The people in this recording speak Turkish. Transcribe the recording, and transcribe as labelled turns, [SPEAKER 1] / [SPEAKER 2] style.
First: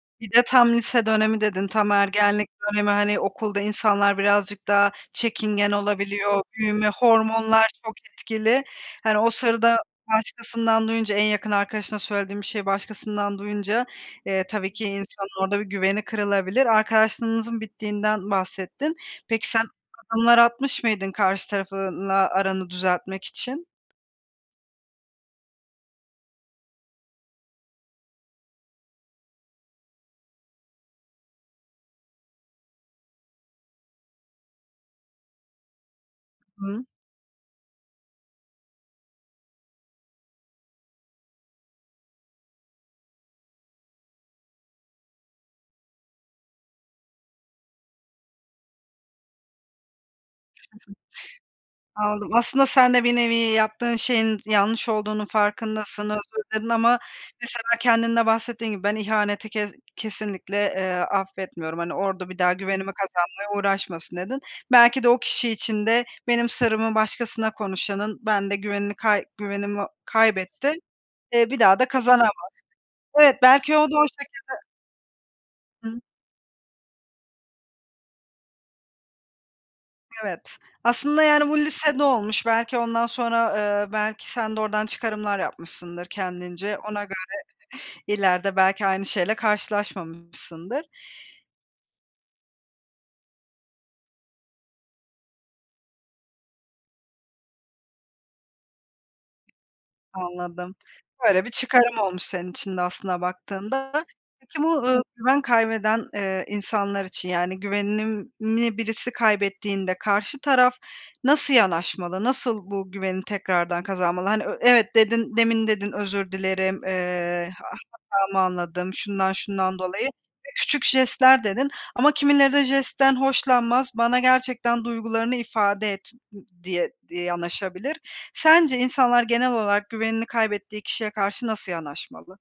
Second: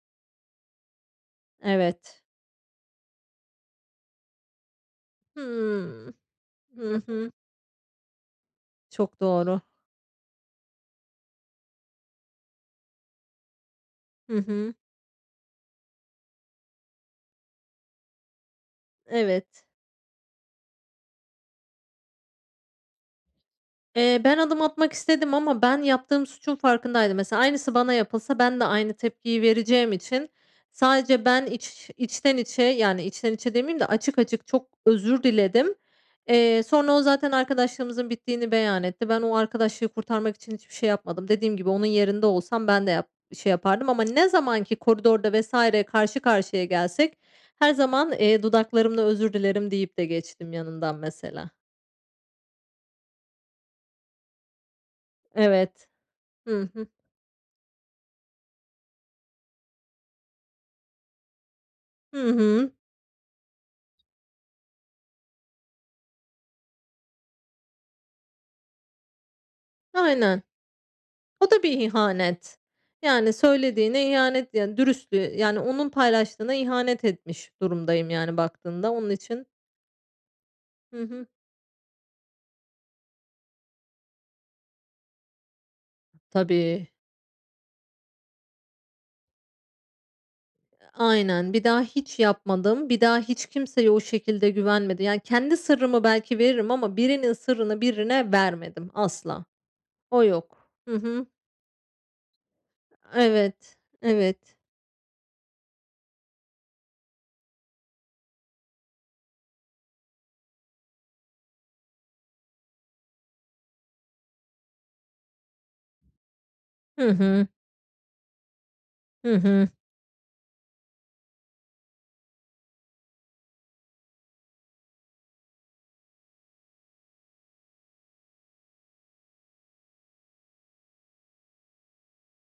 [SPEAKER 1] Bir de tam lise dönemi dedin; tam
[SPEAKER 2] Evet.
[SPEAKER 1] ergenlik dönemi. Hani, okulda insanlar birazcık daha çekingen
[SPEAKER 2] Hımm.
[SPEAKER 1] olabiliyor; büyüme,
[SPEAKER 2] Hı hı.
[SPEAKER 1] hormonlar çok etkili. Hani,
[SPEAKER 2] Çok
[SPEAKER 1] o
[SPEAKER 2] doğru.
[SPEAKER 1] sırada başkasından duyunca; en yakın arkadaşına söylediğim bir şey, başkasından duyunca,
[SPEAKER 2] Hı
[SPEAKER 1] eee,
[SPEAKER 2] hı.
[SPEAKER 1] tabii ki insanın orada bir güveni kırılabilir. Arkadaşlığınızın bittiğinden bahsettin. Peki,
[SPEAKER 2] Evet.
[SPEAKER 1] sen adımlar atmış mıydın karşı tarafla aranı düzeltmek için?
[SPEAKER 2] Eee, ben adım atmak istedim ama ben yaptığım suçun farkındaydım mesela. Aynısı bana yapılsa, ben de aynı tepkiyi vereceğim için sadece ben iç içten içe yani, içten içe demeyeyim de açık açık çok özür diledim. Eee,
[SPEAKER 1] Hıı.
[SPEAKER 2] sonra o zaten arkadaşlığımızın bittiğini beyan etti. Ben o arkadaşlığı kurtarmak için hiçbir şey yapmadım. Dediğim gibi, onun yerinde olsam ben de yap şey yapardım. Ama ne zamanki koridorda vs. karşı karşıya gelsek, her zaman, eee, dudaklarımda "Özür dilerim." deyip de geçtim yanından mesela.
[SPEAKER 1] Anladım. Aslında sen de bir nevi yaptığın şeyin yanlış olduğunun
[SPEAKER 2] Evet.
[SPEAKER 1] farkındasın. Özür
[SPEAKER 2] Hı
[SPEAKER 1] diledin
[SPEAKER 2] hı.
[SPEAKER 1] ama, mesela, kendinde bahsettiğin gibi, ben ihaneti ke kesinlikle, eee, affetmiyorum. Hani,
[SPEAKER 2] Hı
[SPEAKER 1] orada bir daha
[SPEAKER 2] hı.
[SPEAKER 1] güvenimi kazanmaya uğraşmasın, dedin. Belki de o kişi için de: "Benim sırrımı başkasına konuşanın ben de güvenini kayb güvenimi
[SPEAKER 2] Aynen.
[SPEAKER 1] kaybetti. İii,
[SPEAKER 2] O
[SPEAKER 1] bir
[SPEAKER 2] da bir
[SPEAKER 1] daha da kazanamaz."
[SPEAKER 2] ihanet. Yani,
[SPEAKER 1] Evet, belki o da o
[SPEAKER 2] söylediğine ihanet
[SPEAKER 1] şekilde
[SPEAKER 2] yani; dürüstlüğe Yani, onun
[SPEAKER 1] Hıı.
[SPEAKER 2] paylaştığına ihanet etmiş durumdayım yani, baktığında onun için
[SPEAKER 1] Evet,
[SPEAKER 2] Hı
[SPEAKER 1] aslında
[SPEAKER 2] hı.
[SPEAKER 1] yani bu lisede olmuş, belki ondan sonra, eee, belki sen de oradan çıkarımlar yapmışsındır kendince.
[SPEAKER 2] Tabii.
[SPEAKER 1] Ona göre ileride belki aynı şeyle karşılaşmamışsındır.
[SPEAKER 2] Iıı, aynen. Bir daha hiç yapmadım. Bir daha hiç kimseye o şekilde güvenmedim yani. Kendi sırrımı belki veririm ama birinin sırrını birine vermedim, asla. O yok.
[SPEAKER 1] Anladım.
[SPEAKER 2] Hı hı.
[SPEAKER 1] Böyle bir çıkarım olmuş senin için de aslında,
[SPEAKER 2] Iıı, evet.
[SPEAKER 1] baktığında.
[SPEAKER 2] Evet.
[SPEAKER 1] Peki, bu, eee, güven kaybeden, eee, insanlar için, yani güvenini birisi kaybettiğinde, karşı taraf nasıl yanaşmalı; nasıl bu güveni tekrardan kazanmalı? Hani, ö evet dedin; demin dedin, özür dilerim,
[SPEAKER 2] Hı hı.
[SPEAKER 1] eee, a hatamı anladım, şundan
[SPEAKER 2] Hı hı.
[SPEAKER 1] şundan dolayı. [unintelligible] Küçük jestler dedin ama kimileri de jestten hoşlanmaz; bana gerçekten duygularını ifade et, ı diye di yanaşabilir. Sence insanlar, genel olarak güvenini kaybettiği kişiye karşı nasıl yanaşmalı?